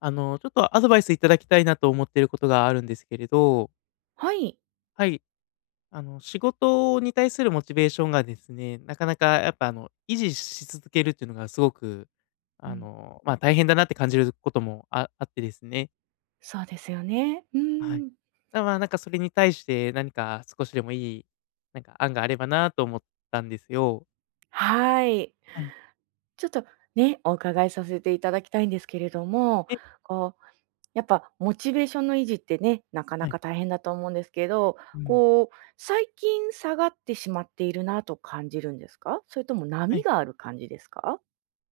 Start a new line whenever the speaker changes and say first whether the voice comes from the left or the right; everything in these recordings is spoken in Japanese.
left: ちょっとアドバイスいただきたいなと思っていることがあるんですけれど、
right: はい。
left: はい、仕事に対するモチベーションがですね、なかなかやっぱ維持し続けるっていうのがすごく、
right: うん。
left: まあ、大変だなって感じることもあってですね。
right: そうですよね。う
left: はい。
right: ん。
left: まあ、なんかそれに対して何か少しでもいい、なんか案があればなと思ったんですよ。
right: はい。
left: はい。
right: ちょっとね、お伺いさせていただきたいんですけれども、
left: え
right: こう、やっぱモチベーションの維持ってね、なか
left: は
right: な
left: い。
right: か大変だと思うんですけど、
left: うん。
right: こう、最近下がってしまっているなと感じるんですか？それとも
left: は
right: 波
left: い。
right: がある感じですか？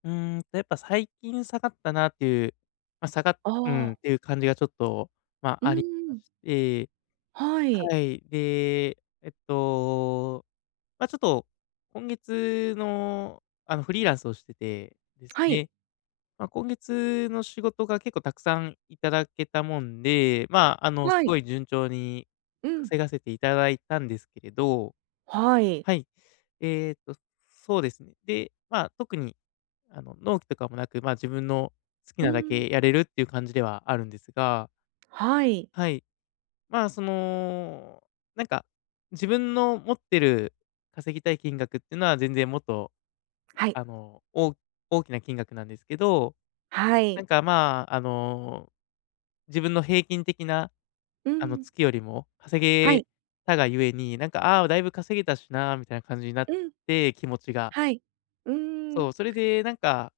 left: やっぱ最近下がったなっていう、まあ、下がっ
right: あ
left: うん、っ
right: あ、
left: ていう感じがちょっと、ま
right: う
left: あ、ありまし
right: ん、
left: て、
right: はい。
left: はい。で、えっと、まあ、ちょっと今月の、フリーランスをしててです
right: はい。
left: ね、まあ、今月の仕事が結構たくさんいただけたもんで、まあ、す
right: は
left: ご
right: い。
left: い順調に
right: うん。
left: 稼がせていただいたんですけれど、
right: はい。
left: はい。えーっと、そうですね。で、まあ、特に、納期とかもなく、まあ、自分の好き
right: う
left: なだ
right: ん。
left: けやれるっていう感じではあるんですが、
right: はい。
left: はい。まあ、その、なんか、自分の持ってる稼ぎたい金額っていうのは全然もっと、
right: はい。
left: あの、お大きな金額なんですけど、
right: は
left: なん
right: い。
left: か、まあ、自分の平均的な、
right: うん。
left: 月よりも稼
right: は
left: げ
right: い。
left: たがゆえに、なんか、ああ、だいぶ稼げたしな、みたいな感じになっ
right: うん。
left: て、気持ちが。
right: はい。うーん。
left: そう、それでなんか、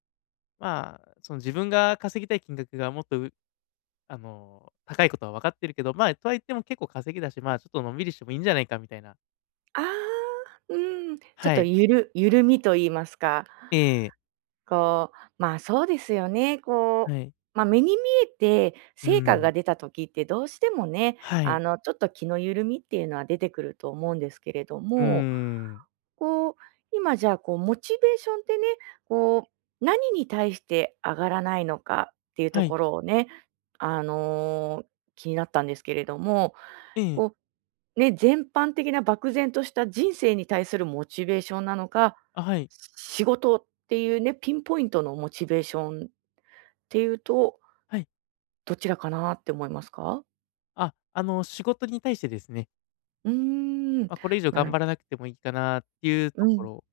left: まあ、その自分が稼ぎたい金額がもっと、高いことは分かってるけど、まあ、とはいっても結構稼ぎだし、まあ、ちょっとのんびりしてもいいんじゃないかみたいな。
right: ああ、うん。ちょっ
left: は
right: と
left: い。
right: ゆるゆるみと言いますか、
left: ええ、
right: こう、まあ、そうですよね。こ
left: はい。
right: う、ま、目に見えて
left: う
right: 成果
left: ん。
right: が出た時ってどうしてもね、
left: はい。
right: ちょっと気の緩みっていうのは出てくると思うんですけれど
left: う
right: も、
left: ん。
right: こう、今じゃあ、こう、モチベーションってね、こう、何に対して上がらないのかっていう
left: は
right: と
left: い。
right: ころをね、あの、気になったんですけれども、
left: ええ。
right: こう、ね、全般的な漠然とした人生に対するモチベーションなのか、
left: あ、はい。
right: 仕事っていうね、ピンポイントのモチベーションっていうと、
left: はい。
right: どちらかなって思いますか？
left: あ、仕事に対してですね、
right: うーん、
left: まあ、これ以上
right: な
left: 頑
right: る
left: 張らなくてもいいかなっていうと
right: う
left: こ
right: ん。
left: ろ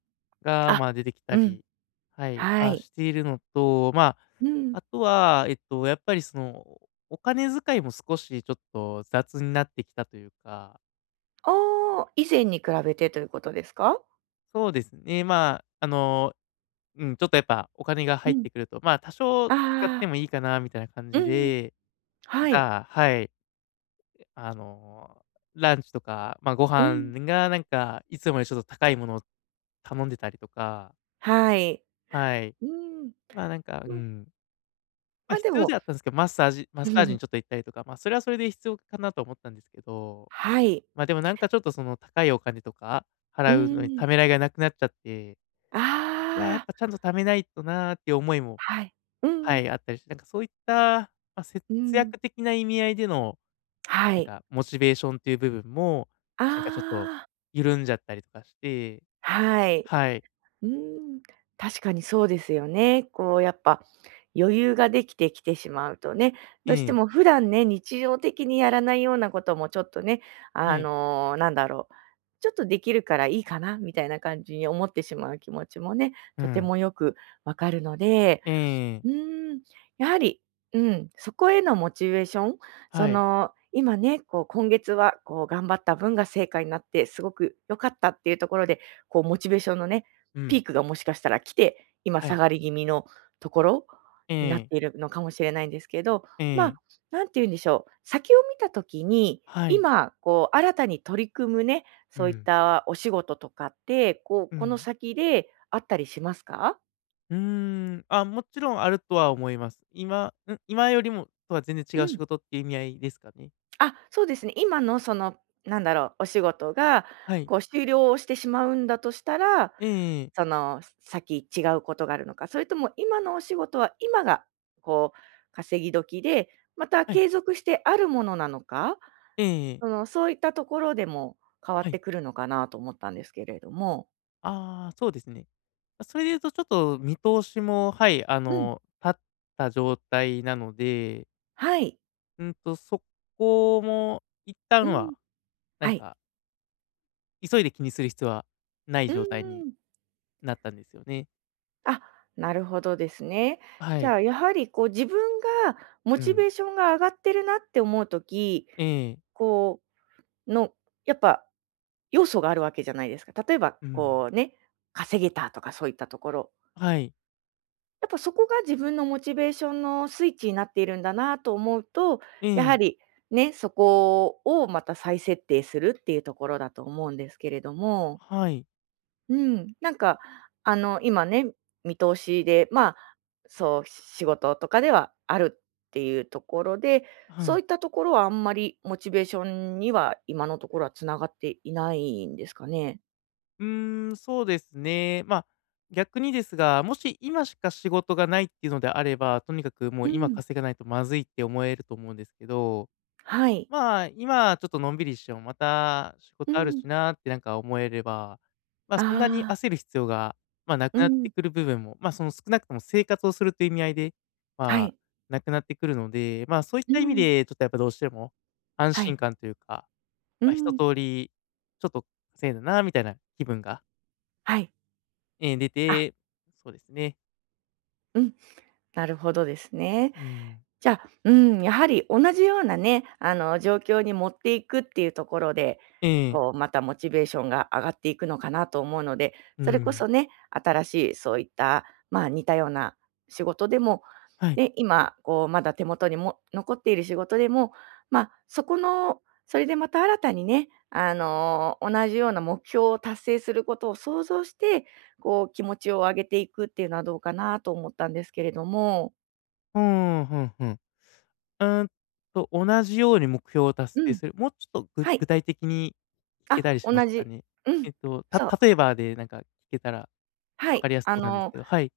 left: が、
right: あ、
left: まあ、出てきた
right: うん、
left: り、はい、
right: は
left: まあ、
right: い。
left: しているのと、まあ
right: うん。
left: あとは、やっぱりその、お金遣いも少しちょっと雑になってきたというか、
right: おー、以前に比べてということですか？
left: そうですね、まあ、うん、ちょっとやっぱお金が
right: う
left: 入っ
right: ん。
left: てくると、まあ、多少
right: あ
left: 使って
right: あ、
left: もいいかなみたいな感
right: う
left: じ
right: ん
left: で、なん
right: はい。
left: か、はい、あの、ランチとか、まあ、ご
right: うん。
left: 飯がなんか、いつもよりちょっと高いものを頼んでたりとか、
right: はい。
left: はい。
right: うん、
left: まあ、なんか、う
right: うん。
left: ん。まあ、
right: ま、で
left: 必要で
right: も
left: はあったんですけど、マッサージにちょっと 行ったりとか、まあ、それはそれで必要かなと思ったんですけど、
right: はい。
left: ま、あでもなんかちょっとその高いお金とか
right: う
left: 払うのにた
right: ん。
left: めらいがなくなっちゃって、
right: あ
left: いや、やっ
right: あ、
left: ぱちゃんと貯めないとなーっていう思いも、
right: はい。う
left: は
right: ん、
left: い、あったりして、なんかそういった、まあ、節
right: うん。
left: 約的な意味合いでの、
right: は
left: なん
right: い。
left: かモチベーションっていう部分も、
right: あ
left: なんかちょっと
right: あ、
left: 緩んじゃったりとかして、
right: はい。
left: はい、
right: うーん、確かにそうですよね。こうやっぱ余裕ができてきてしまうとね、
left: え
right: どうして
left: え、
right: も普段ね、日常的にやらないようなこともちょっとね、
left: はい、
right: なんだろう、ちょっとできるからいいかなみたいな感じに思ってしまう気持ちもね、
left: う
right: とて
left: ん、
right: もよくわかるので、
left: ええ、
right: うーん、やはり、うん、そこへのモチベーション、そ
left: はい、
right: の、今ね、こう今月はこう頑張った分が成果になって、すごく良かったっていうところで、こうモチベーションのね、
left: う
right: ピ
left: ん、
right: ークがもしかしたら来て、今
left: は
right: 下
left: い、
right: がり気味のところ
left: え
right: になっ
left: え、
right: ているのかもしれないんですけど、
left: え
right: まあ、
left: え、
right: なんて言うんでしょう、先を見た時に、
left: はい、
right: 今こう新たに取り組むね、
left: う
right: そういっ
left: ん、
right: たお仕事とかって、こう、
left: う
right: この
left: ん。
right: 先であったりしますか？
left: うーん、あ、もちろんあるとは思います。今よりもとは全然違
right: う
left: う仕
right: ん。
left: 事っていう意味合いですかね。
right: あ、そうですね。今のその、なんだろう、お仕事が、
left: はい。
right: こう終了をしてしまうんだとしたら、
left: ええ、
right: その先違うことがあるのか、それとも今のお仕事は今がこう稼ぎ時で、また
left: はい。
right: 継続してあるものなのか、
left: ええ、
right: そういったところでも変わ
left: は
right: っ
left: い。
right: てくるのかなと思ったんですけれども。
left: ああ、そうですね。まそれで言うとちょっと見通しも、はい、
right: うん、
left: 立った状態なので、
right: はい。
left: うんと、そこも一旦
right: う
left: は、
right: ん、
left: な
right: は
left: ん
right: い。
left: か、急いで気にする必要はない
right: う
left: 状態に
right: ん。
left: なったんですよね。
right: あ、なるほどですね。
left: は
right: じ
left: い。
right: ゃあ、やはりこう自分がモ
left: う
right: チ
left: ん。
right: ベーションが上がってるなって思うとき、
left: ええ。
right: こう、の、やっぱ要素があるわけじゃないですか。例えば、
left: うん。
right: こうね、稼げたとかそういったところ。
left: はい。
right: やっぱそこが自分のモチベーションのスイッチになっているんだなと思うと、
left: え
right: や
left: え。
right: はりね、そこをまた再設定するっていうところだと思うんですけれども。
left: はい。
right: うん、なんか、今ね、見通しで、まあ、そう、仕事とかではあるっていうところで、
left: は
right: そ
left: い。
right: ういったところはあんまりモチベーションには今のところはつながっていないんですかね？
left: うーん、そうですね。まあ、逆にですが、もし今しか仕事がないっていうのであれば、とにかくも
right: う
left: う今
right: ん、
left: 稼がないとまずいって思えると思うんですけど、
right: はい。
left: まあ、今ちょっとのんびりしてもまた仕
right: う
left: 事ある
right: ん。
left: しなってなんか思えれば、まあ、
right: あ
left: そんなに
right: あ、
left: 焦る必要が、まあ、な
right: う
left: くなって
right: ん、
left: くる部分も、まあ、その少なくとも生活をするという意味合いで、
right: は
left: まあ、
right: い。
left: なくなってくるので、まあ、そういっ
right: う
left: た意味
right: ん、
left: で、ちょっとやっぱどうしても安
right: は
left: 心
right: い。
left: 感というか、
right: う
left: まあ、一
right: ん、
left: 通り、ちょっと稼いだなみたいな気分が
right: はい。
left: ええ、出
right: あ、
left: て、そうですね。
right: うん、なるほどですね。
left: うん。
right: じゃあ、うん、やはり同じようなね、状況に持っていくっていうところで、
left: ええ。
right: こう、またモチベーションが上がっていくのかなと思うので、
left: う
right: それこ
left: ん。
right: そね、新しいそういった、まあ、似たような仕事でも、
left: はい。
right: ね、今、こう、まだ手元にも残っている仕事でも、まあ、そこのそれでまた新たにね、同じような目標を達成することを想像して、こう、気持ちを上げていくっていうのはどうかなと思ったんですけれども。
left: ふん、ふんふん。うーんと、同じように目標を達
right: う
left: 成
right: ん、
left: する。もうちょっと
right: は
left: 具
right: い。
left: 体的に聞け
right: あ、
left: たりし
right: 同
left: ますか
right: じ。
left: ね？
right: う
left: え
right: ん。
left: っと、
right: そう。
left: 例えばでなんか聞けたら
right: は
left: 分か
right: い。
left: りやすそうなんですけど、はい。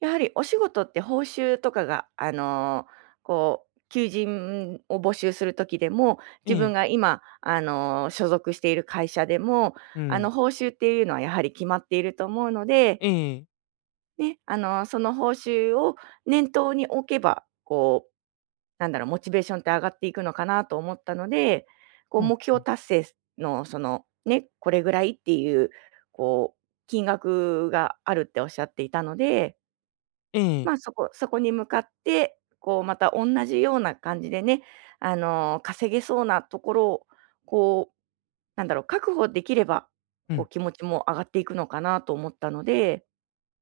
right: やはりお仕事って報酬とかが、こう、求人を募集するときでも、
left: え
right: 自分
left: え、
right: が今、所属している会社でも、
left: うん。
right: 報酬っていうのはやはり決まっていると思うので
left: ええ、
right: ね、その報酬を念頭に置けば、こう、なんだろう、モチベーションって上がっていくのかなと思ったので、こう、
left: うん、
right: 目
left: う
right: 標
left: ん。
right: 達成の、その、ね、これぐらいっていう、こう、金額があるっておっしゃっていたので、
left: ええ、
right: まあ、そこそこに向かって、こう、また同じような感じでね、稼げそうなところを、こう、なんだろう、確保できれば、
left: う
right: こ
left: ん。
right: う、気持ちも上がっていくのかなと思ったので、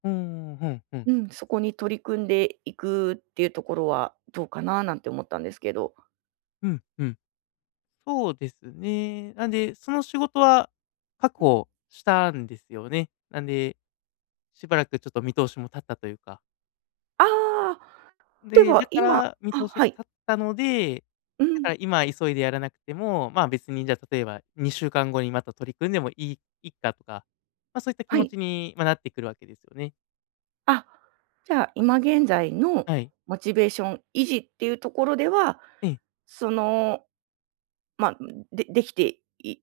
left: ふん、ふんふん。
right: うん、そこに取り組んでいくっていうところはどうかななんて思ったんですけど。
left: うん、うん。そうですね。なんで、その仕事は確
right: うん。
left: 保したんですよね。なんで、しばらくちょっと見通しも立ったというか。
right: ああ、で
left: で、だ
right: は
left: か
right: 今
left: ら、見
right: あ、
left: 通し
right: は
left: が
right: い。
left: 立ったので、
right: う
left: だか
right: ん、
left: ら今急いでやらなくても、まあ、別にじゃあ例えば2週間後にまた取り組んでもいいいっかとか、ま、そういった気
right: は
left: 持
right: い。
left: ちに、ま、なってくるわけですよね。
right: あ、じゃあ今現在の
left: はい。
right: モチベーション維持っていうところでは、
left: ええ、
right: その、ま、でできてい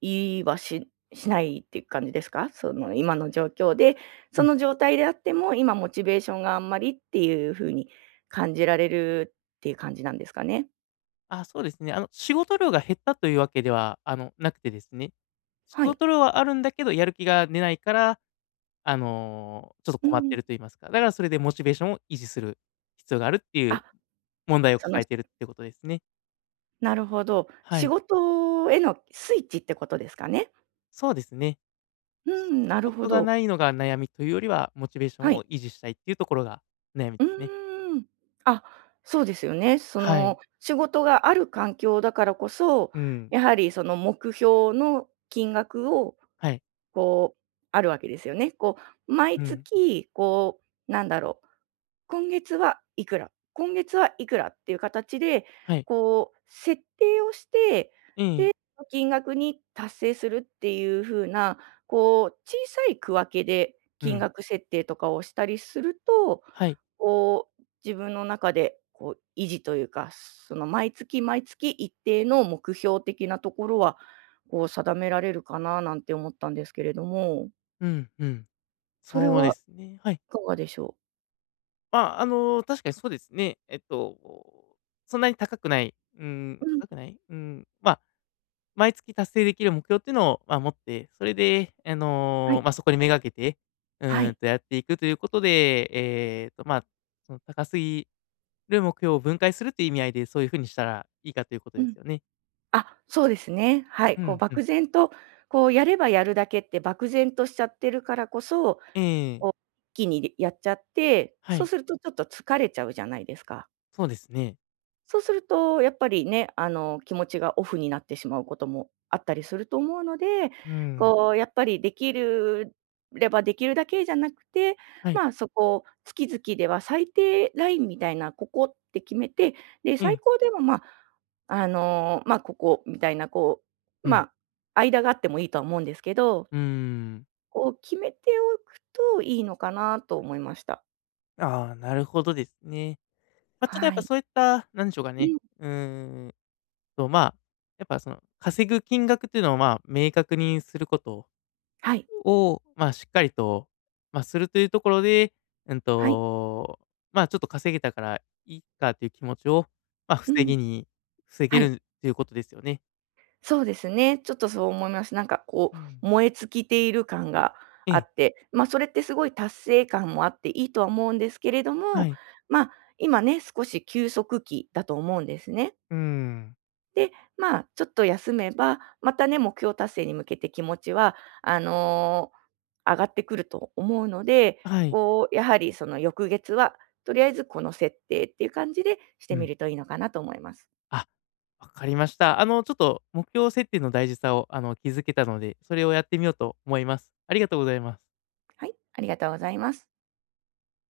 right: いいはししないっていう感じですか？その今の状況で、
left: う
right: そ
left: ん。
right: の状態であっても、今モチベーションがあんまりっていう風に感じられるっていう感じなんですかね？
left: あ、そうですね。仕事量が減ったというわけでは、なくてですね、仕
right: はい。
left: 事量はあるんだけど、やる気が出ないから、ちょっと
right: う
left: 困っ
right: んう
left: て
right: ん。
left: ると言いますか、だからそれでモチベーションを維持する必要があるっていう
right: あ、
left: 問題を
right: その、
left: 抱えてるってことですね。
right: なるほど。
left: は
right: 仕
left: い。
right: 事へのスイッチってことですかね。
left: そうですね。
right: う
left: 仕
right: ん、なるほ
left: 事が
right: ど。
left: ないのが悩みというよりは、モチベーション
right: は
left: を
right: い。
left: 維持したいっていうところが悩みで
right: う
left: すね。
right: ーん。あ、そうですよね。そ
left: はい。
right: の、仕事がある環境だからこそ、
left: うん。
right: やはりその目標の金額を、
left: はい。
right: こう、あるわけですよね。こう、毎
left: うん。
right: 月、こう、なんだろう、今月はいくら、今月はいくらっていう形で、
left: はい。
right: こう、設定をして
left: ええ。
right: の金額に達成するっていう風な、こう、小さい区分けで
left: う
right: 金
left: ん。
right: 額設定とかをしたりすると、
left: はい。
right: こう、自分の中で、こう、維持というか、その、毎月毎月一定の目標的なところは、こう、定められるかななんて思ったんですけれども、
left: うん、うん。
right: それ
left: そうで
right: は
left: すね。はい。
right: いかがでしょう？
left: まあ、確かにそうですね。えっと、そんなに高くない、うー
right: う
left: ん、
right: ん、
left: 高くない、うん、まあ、毎月達成できる目標っていうのを、まあ、持って、それで、
right: はい、
left: まあ、そこに目がけて、う
right: は
left: ーん
right: い、
left: とやっていくということで、えっと、まあ、その高すぎる目標を分解するっていう意味合いで、そういう風にしたらいいかということ
right: う
left: で
right: ん。
left: すよね。
right: あ、そうですね。は
left: う
right: い、こう、
left: んうん。
right: 漠然と、こう、やればやるだけって漠然としちゃってるからこそ、
left: ええ、
right: を一気にやっちゃって、
left: は
right: そう
left: い。
right: するとちょっと疲れちゃうじゃないですか。
left: そうですね。
right: そうするとやっぱりね、気持ちがオフになってしまうこともあったりすると思うので、
left: うん。
right: こう、やっぱりできるればできるだけじゃなくて、
left: はい。
right: まあ、そこ、月々では最低ラインみたいな、ここって決めて、で、
left: え
right: 最
left: え。
right: 高でも、まあ、まあ、ここみたいな、こう、
left: う
right: ま
left: ん。
right: あ、間があってもいいとは思うんですけど、
left: うーん。
right: こう決めておくといいのかなと思いました。
left: ああ、なるほどですね。ま、ちょっとやっ
right: は
left: ぱ
right: い。
left: そういった、なんでしょうか
right: う
left: ね、
right: ん。
left: うーんと、まあ、やっぱその、稼ぐ金額っていうのを、まあ、明確にすること
right: はい。
left: を、まあ、しっかりと、まあ、するというところで、うん
right: はい。
left: と、まあ、ちょっと稼げたからいいかという気持ちを、まあ、
right: う
left: 防
right: ん。
left: ぎに防げ
right: はい。
left: るということですよね。
right: そうですね。ちょっとそう思います。なんかこ
left: うん。
right: う、燃え尽きている感が
left: え
right: あ
left: え、
right: って、ま、それってすごい達成感もあっていいとは思うんですけれど
left: は
right: も、
left: い。
right: ま、今ね、少し休息期だと思うんですね。
left: うん。
right: で、まあ、ちょっと休めば、またね、目標達成に向けて気持ちは、あの、上がってくると思うので、
left: はい。
right: こう、やはりその翌月は、とりあえずこの設定っていう感じでし
left: う
right: てみ
left: ん。
right: るといいのかなと思います。
left: あ、わかりました。ちょっと目標設定の大事さを、気づけたので、それをやってみようと思います。ありがとうございます。
right: はい、ありがとうございます。